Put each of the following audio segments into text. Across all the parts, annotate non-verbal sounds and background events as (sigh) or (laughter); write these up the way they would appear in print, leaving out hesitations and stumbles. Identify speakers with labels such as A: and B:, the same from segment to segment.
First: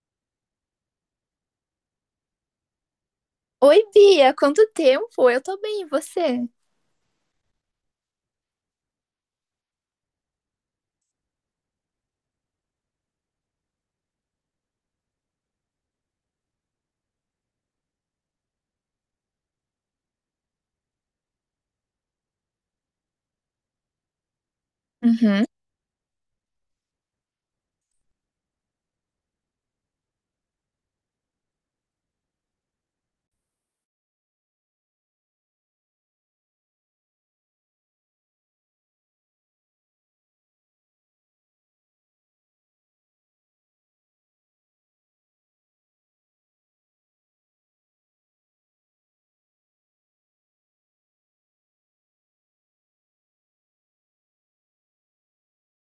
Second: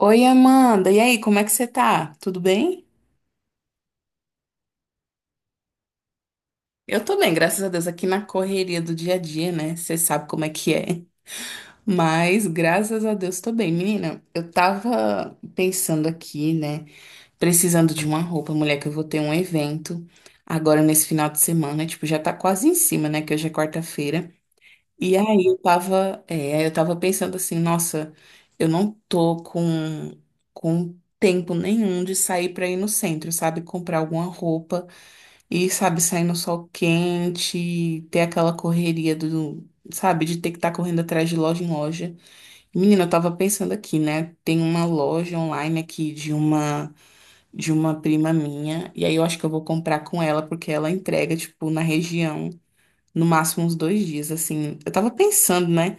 A: Oi, Amanda. E aí, como é que você tá? Tudo bem?
B: Oi, Bia, quanto tempo? Eu tô bem, e você?
A: Eu tô bem, graças a Deus, aqui na correria do dia a dia, né? Você sabe como é que é. Mas, graças a Deus, tô bem. Menina, eu tava pensando aqui, né? Precisando de uma roupa, mulher, que eu vou ter um evento agora nesse final de semana. Tipo, já tá quase em cima, né? Que hoje é quarta-feira. E aí
B: Uhum.
A: eu tava, é, aí eu tava pensando assim, nossa, eu não tô com tempo nenhum de sair pra ir no centro, sabe? Comprar alguma roupa. E, sabe, sair no sol quente, ter aquela correria do, sabe, de ter que estar correndo atrás de loja em loja. Menina, eu tava pensando aqui, né? Tem uma loja online aqui de uma prima minha, e aí eu acho que eu vou comprar com ela porque ela entrega tipo na região, no máximo uns 2 dias, assim. Eu tava pensando, né?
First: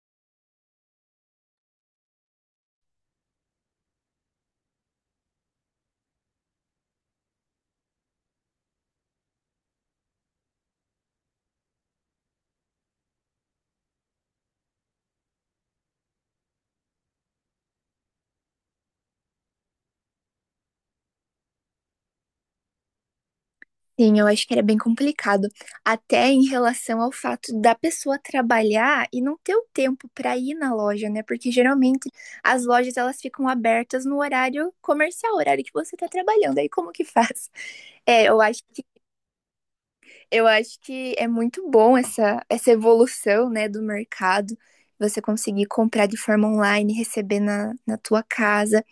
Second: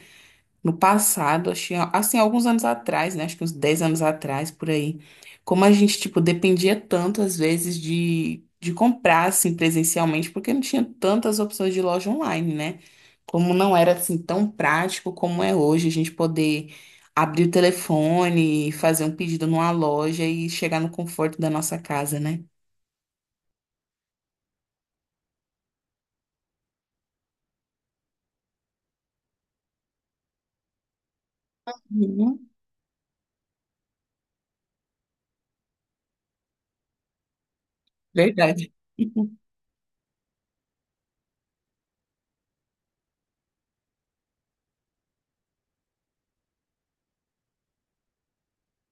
A: No passado, achei, assim, alguns anos atrás, né? Acho que uns 10 anos atrás, por aí. Como a gente, tipo, dependia tanto, às vezes, de comprar, assim, presencialmente, porque não tinha tantas opções de loja online, né? Como não era, assim, tão prático como é hoje, a gente poder abrir o telefone, fazer um pedido numa loja e chegar no conforto da nossa casa, né?
B: Sim, eu acho que era bem complicado, até em relação ao fato da pessoa trabalhar e não ter o tempo pra ir na loja, né? Porque geralmente
A: Uhum.
B: as lojas elas ficam abertas no horário comercial, horário que você tá trabalhando. Aí como que faz? (laughs) É, eu acho
A: Verdade.
B: que
A: (laughs)
B: Eu acho que é muito bom essa evolução, né, do mercado. Você conseguir comprar de forma online, receber na tua casa.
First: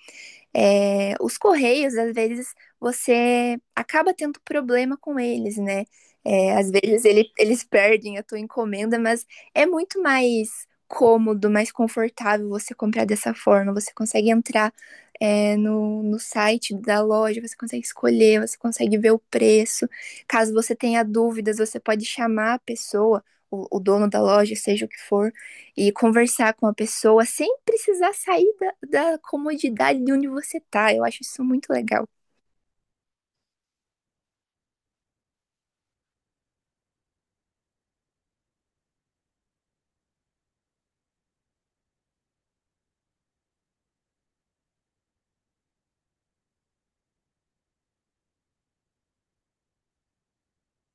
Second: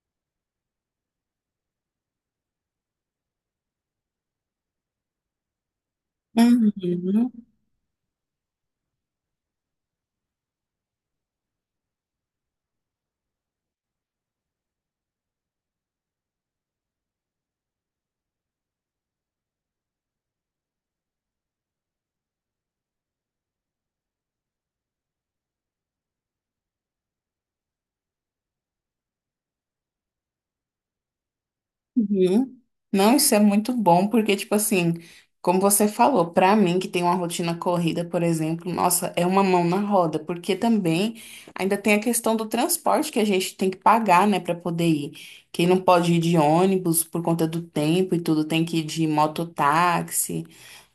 B: É, os correios, às vezes, você acaba tendo problema com eles, né? É, às vezes
A: Uhum.
B: eles perdem a tua encomenda, mas é muito mais cômodo, mais confortável você comprar dessa forma. Você consegue entrar, no site da loja, você consegue escolher, você consegue ver o preço. Caso você tenha dúvidas, você pode chamar a pessoa, o dono da loja, seja o que for, e conversar com a pessoa sem precisar sair da comodidade de onde você tá. Eu acho isso muito legal.
A: Uhum. Não, isso é muito bom, porque, tipo assim, como você falou, pra mim que tem uma rotina corrida, por exemplo, nossa, é uma mão na roda, porque também ainda tem a questão do transporte que a gente tem que pagar, né, pra poder ir. Quem não pode ir de ônibus por conta do tempo e tudo, tem que ir de mototáxi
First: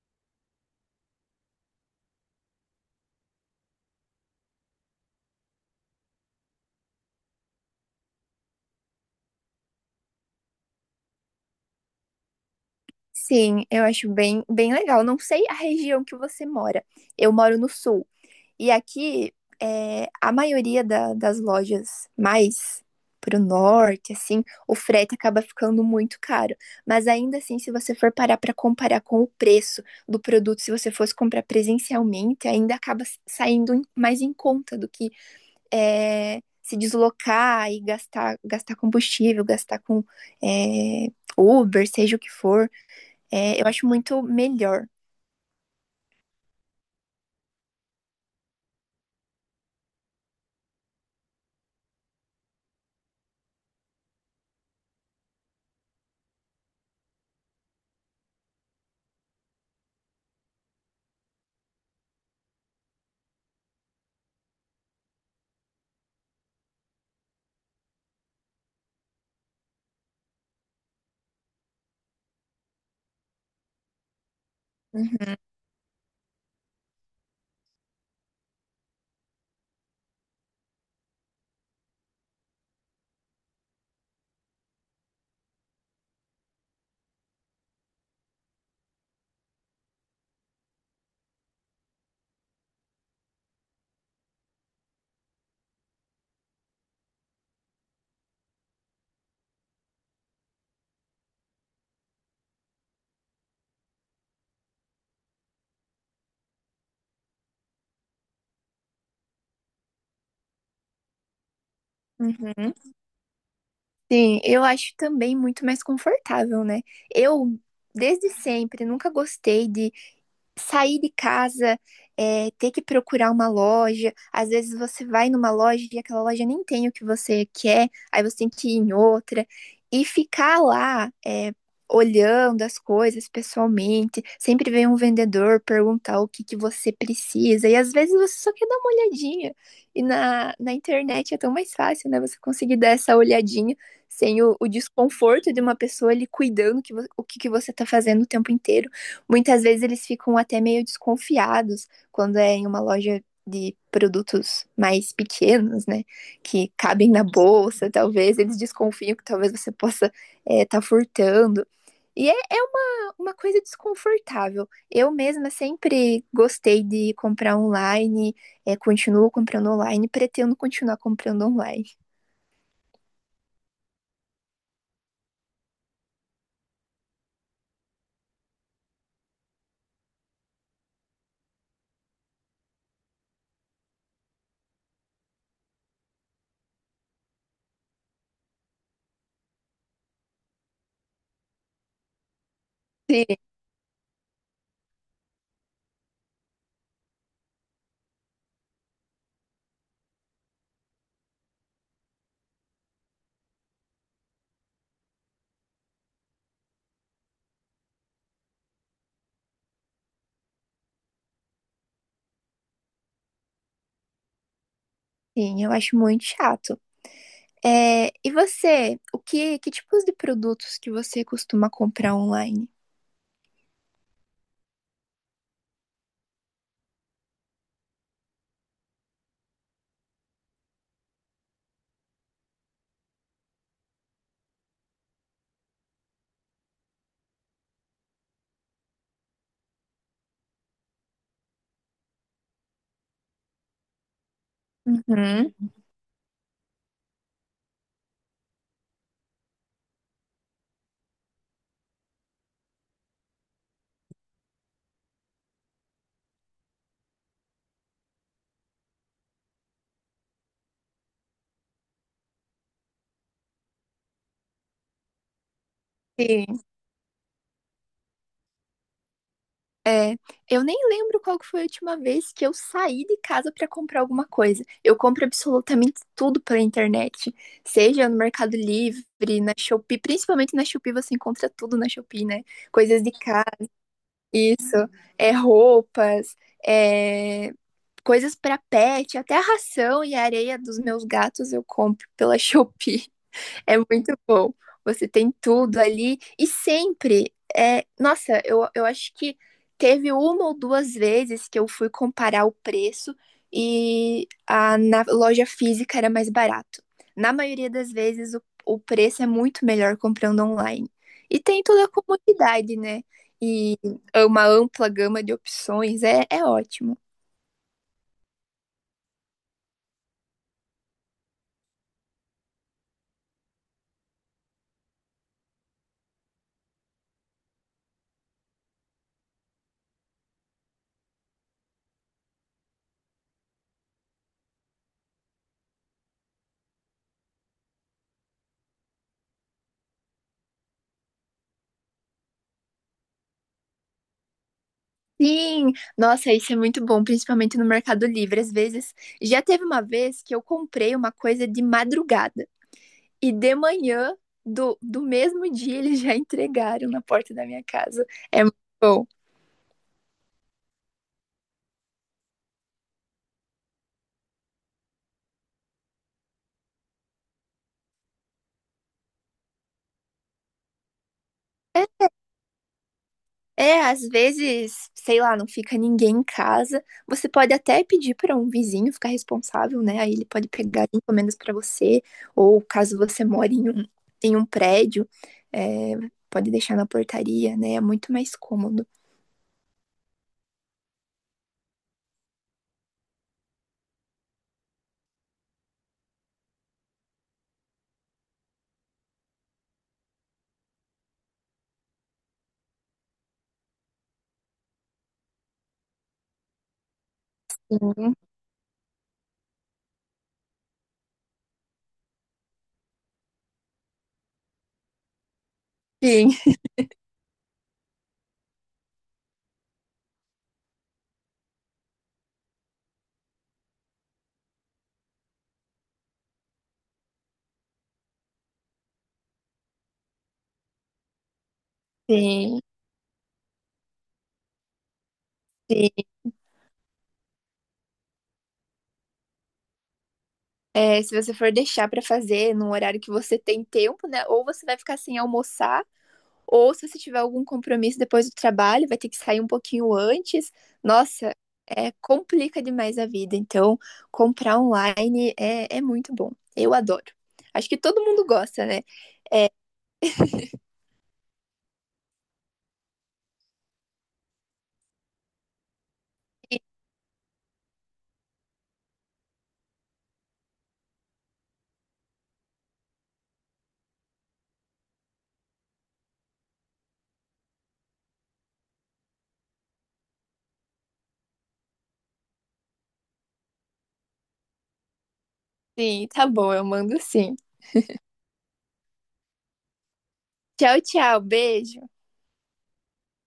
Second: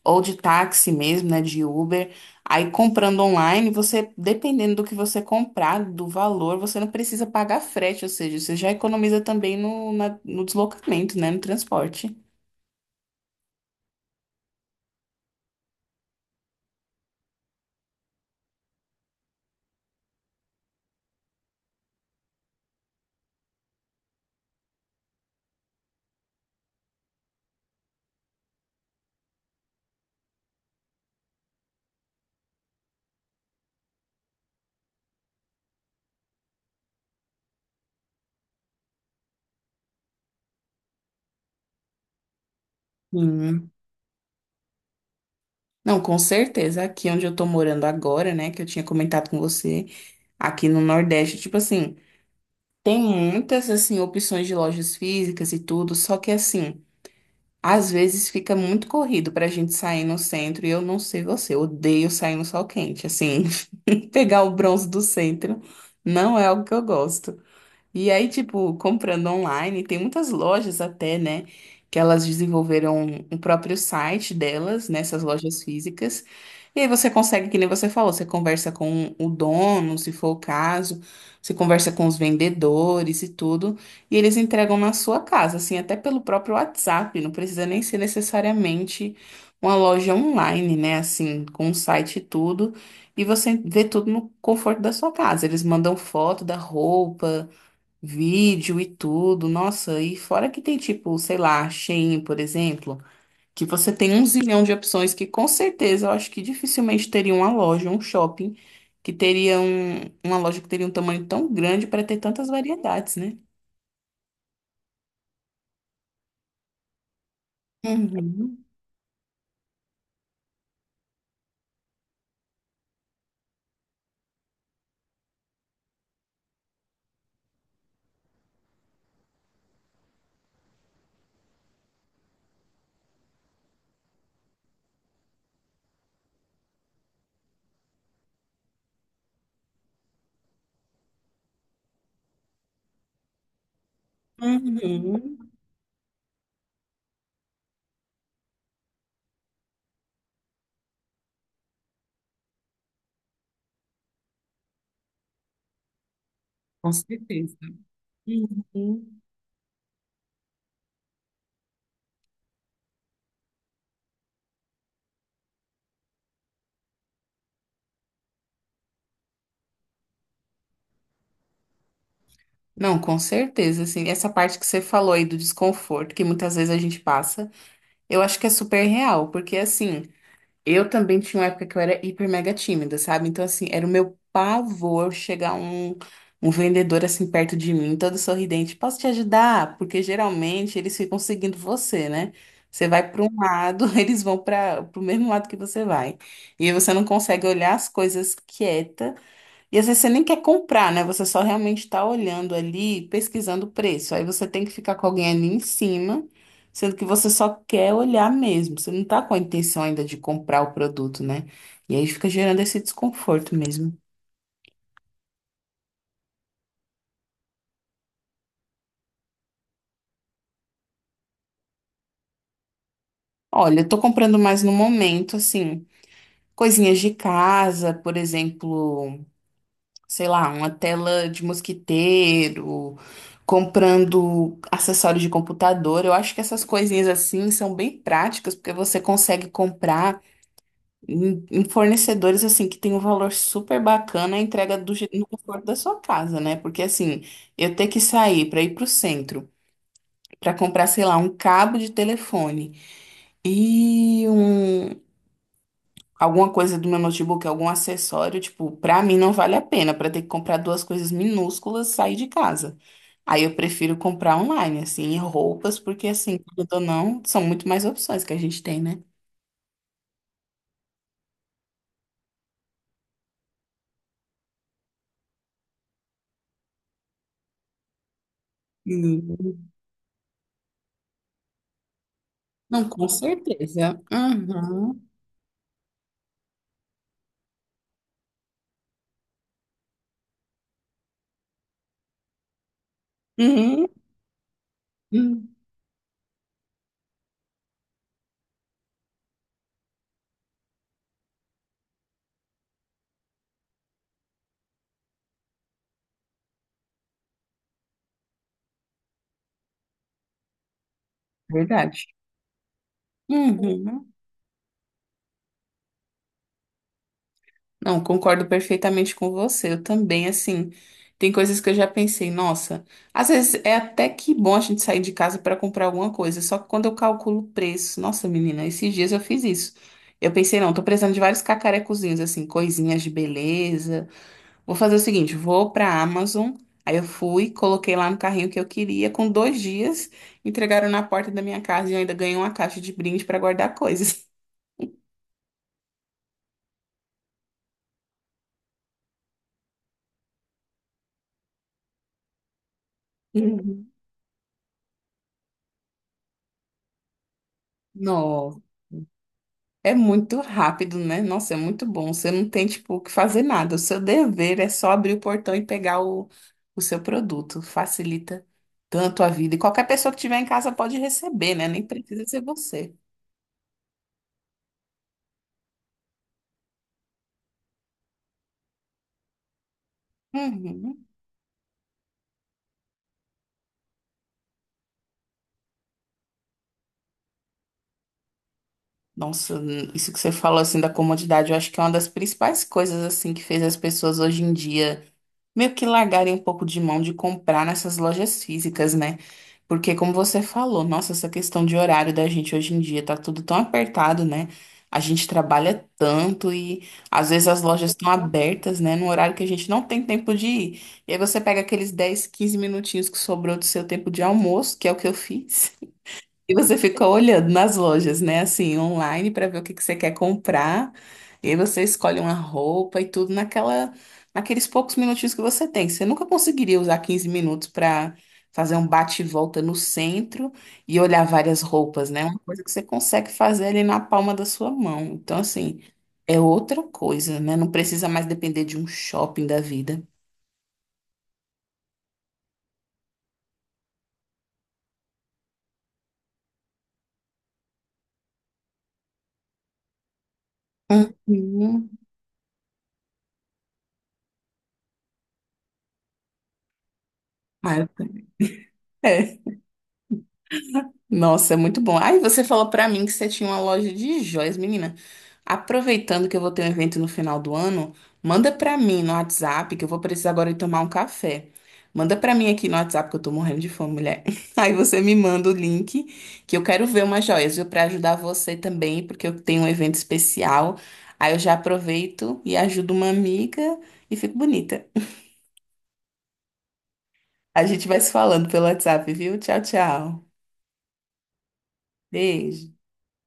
A: ou de táxi mesmo, né, de Uber. Aí comprando online, você, dependendo do que você comprar, do valor, você não precisa pagar frete, ou seja, você já economiza também no deslocamento, né, no transporte.
B: Sim, eu acho bem legal. Não sei a região que você mora. Eu moro no sul. E aqui, a maioria das lojas mais pro norte, assim, o frete acaba ficando muito caro. Mas ainda assim, se você for parar para comparar com o preço do produto, se você fosse comprar presencialmente, ainda acaba saindo mais em conta do que se deslocar e gastar, gastar combustível, gastar com é, Uber, seja o que for. É, eu
A: Sim.
B: acho muito melhor.
A: Não, com certeza, aqui onde eu tô morando agora, né, que eu tinha comentado com você, aqui no Nordeste, tipo assim, tem muitas, assim, opções de lojas físicas e tudo, só que assim, às vezes fica muito corrido pra gente sair no centro, e eu não sei você, eu odeio sair no sol quente, assim. (laughs) Pegar o bronze do centro. Não é algo que eu gosto. E aí, tipo, comprando online, tem muitas lojas até, né? Que elas desenvolveram o próprio site delas, nessas
B: Uhum,
A: lojas físicas. E aí você consegue, que nem você falou, você conversa com o dono, se for o caso, você conversa com os vendedores e tudo, e eles entregam na sua casa, assim, até pelo próprio WhatsApp, não precisa nem ser necessariamente uma loja online, né? Assim, com o site e tudo, e você vê tudo no conforto da sua casa. Eles mandam foto da roupa, vídeo e tudo. Nossa, e fora que tem tipo, sei lá, Shein, por exemplo, que você tem um zilhão de opções que com certeza eu acho que dificilmente teria uma loja, um shopping que teria uma loja que teria um tamanho tão grande para ter tantas
B: uhum.
A: variedades, né?
B: Sim, eu acho também muito mais confortável, né? Eu, desde
A: Uhum,
B: sempre, nunca gostei de sair de casa, ter que procurar uma loja. Às vezes você vai numa loja e aquela loja nem tem o que você quer, aí você tem que ir em outra. E ficar lá, olhando as coisas pessoalmente, sempre vem um vendedor perguntar o que que você precisa. E às vezes você só quer dar uma olhadinha. E na internet é tão mais fácil, né? Você conseguir dar essa olhadinha sem o
A: uhum,
B: desconforto de uma pessoa ali cuidando que, o que que você tá fazendo o tempo inteiro. Muitas vezes eles ficam até meio desconfiados quando é em uma loja de produtos mais pequenos, né? Que
A: com
B: cabem na
A: certeza.
B: bolsa, talvez eles desconfiam
A: Uhum.
B: que talvez você possa estar furtando. E é uma coisa desconfortável. Eu mesma sempre gostei de comprar online, continuo comprando online, pretendo continuar comprando online.
A: Não, com certeza, assim, essa parte que você falou aí do desconforto, que muitas vezes a gente passa, eu acho que é super real, porque assim, eu também tinha uma época que eu era hiper mega tímida, sabe? Então, assim, era o meu pavor chegar um vendedor assim perto de mim, todo sorridente. Posso te ajudar? Porque geralmente eles ficam seguindo você, né? Você vai para
B: Sim,
A: um lado, (laughs) eles vão para o mesmo lado que você vai. E aí você não consegue olhar as coisas quieta e às vezes você nem quer comprar, né? Você só realmente está olhando ali, pesquisando o preço. Aí você tem que ficar com alguém ali em cima, sendo que você só quer olhar mesmo. Você não está com a intenção ainda de comprar o produto, né? E aí fica gerando esse desconforto mesmo.
B: sim, eu acho muito chato. É, e você, que tipos de produtos que você costuma comprar online?
A: Olha, eu tô comprando mais no momento, assim, coisinhas de casa, por exemplo. Sei lá, uma tela de mosquiteiro, comprando acessórios de computador. Eu acho que essas coisinhas assim são bem práticas, porque você consegue comprar em fornecedores assim que tem um valor super bacana a entrega no
B: Uhum.
A: conforto da sua casa, né? Porque assim, eu ter que sair para ir pro centro. Para comprar, sei lá, um cabo de telefone e um alguma coisa do meu notebook, algum acessório, tipo, pra mim não vale a pena, pra ter que comprar duas coisas minúsculas, sair de casa. Aí eu prefiro comprar online, assim, e roupas, porque assim,
B: Sim.
A: querendo ou não, são muito mais opções que a gente tem, né?
B: É, eu nem lembro qual que foi a última vez que eu saí de casa para comprar alguma coisa. Eu compro absolutamente tudo pela internet, seja no Mercado Livre, na
A: Hum.
B: Shopee, principalmente na Shopee você encontra tudo na Shopee, né?
A: Não,
B: Coisas
A: com
B: de casa,
A: certeza.
B: isso,
A: Uhum.
B: é roupas, é coisas para pet, até a ração e a areia dos meus gatos eu compro pela (laughs) Shopee. É
A: Uhum.
B: muito bom. Você tem
A: Uhum.
B: tudo ali e sempre é, nossa, eu acho que teve uma ou duas vezes que eu fui comparar o preço e na loja física era mais barato. Na maioria das vezes, o preço é muito melhor comprando online. E tem toda a
A: Verdade.
B: comodidade, né? E
A: Uhum.
B: uma ampla gama de opções, é ótimo.
A: Não, concordo perfeitamente com você. Eu também, assim, tem coisas que eu já pensei, nossa, às vezes é até que bom a gente sair de casa para comprar alguma coisa, só que quando eu calculo o preço, nossa, menina, esses dias eu fiz isso. Eu pensei, não, tô precisando de vários cacarecozinhos, assim, coisinhas de beleza. Vou fazer o seguinte, vou pra Amazon. Aí eu fui, coloquei lá no carrinho que eu queria, com 2 dias, entregaram na porta da minha casa e eu ainda ganhei uma caixa de brinde para guardar coisas.
B: Sim, nossa, isso é muito bom, principalmente no Mercado Livre. Às vezes, já teve uma vez que eu comprei uma coisa de madrugada e de
A: (laughs)
B: manhã do mesmo dia eles já entregaram na porta da minha casa. É muito
A: Uhum.
B: bom.
A: É muito rápido, né? Nossa, é muito bom. Você não tem, tipo, o que fazer nada. O seu dever é só abrir o portão e pegar o seu produto. Facilita tanto a vida. E qualquer pessoa que tiver em casa pode receber, né? Nem
B: É,
A: precisa ser você.
B: às vezes, sei lá, não fica ninguém em casa. Você pode até pedir para um vizinho ficar responsável, né? Aí ele pode pegar
A: Uhum.
B: encomendas para você, ou caso você mora em um prédio, é, pode deixar na portaria, né? É muito mais cômodo.
A: Nossa, isso que você falou, assim, da comodidade, eu acho que é uma das principais coisas, assim, que fez as pessoas hoje em dia meio que largarem um pouco de mão de comprar nessas lojas físicas, né? Porque, como você falou, nossa, essa questão de horário da gente hoje em dia tá tudo tão apertado, né? A gente trabalha tanto e às vezes as lojas estão
B: Sim.
A: abertas, né? Num horário que a gente não tem tempo de ir. E aí você pega aqueles 10, 15 minutinhos que sobrou do seu tempo de almoço, que é o que eu fiz.
B: Sim,
A: E você fica olhando nas lojas, né? Assim, online para ver o que que você quer comprar. E aí você escolhe uma roupa e tudo naquela, naqueles poucos minutinhos que você tem. Você nunca conseguiria usar 15 minutos para fazer um bate e volta no centro e olhar várias roupas, né? Uma
B: sim,
A: coisa que você consegue fazer ali na palma da sua mão. Então, assim,
B: sim.
A: é outra coisa, né? Não precisa mais depender de um shopping da vida.
B: É, se você for deixar pra fazer no horário que você tem tempo, né? Ou você vai ficar sem almoçar, ou se você tiver algum compromisso depois do trabalho, vai ter que sair um pouquinho antes. Nossa,
A: Uhum.
B: complica demais a vida. Então, comprar online é muito bom. Eu adoro. Acho que
A: Ah, eu-
B: todo mundo gosta, né?
A: (laughs) É.
B: É,
A: Nossa, é muito bom. Aí você falou pra mim que você tinha uma loja de joias, menina. Aproveitando que eu vou ter um evento no final do ano, manda pra mim no WhatsApp que eu vou precisar agora de tomar um café. Manda pra mim aqui no WhatsApp que eu tô morrendo de fome, mulher. (laughs) Aí você me manda o link que eu quero ver umas joias, viu? Pra ajudar você também, porque eu tenho um evento especial. Aí eu já aproveito e ajudo uma amiga e fico bonita.
B: sim, tá bom, eu mando sim.
A: A gente vai se falando pelo WhatsApp, viu? Tchau, tchau.
B: Tchau, tchau, beijo.
A: Beijo.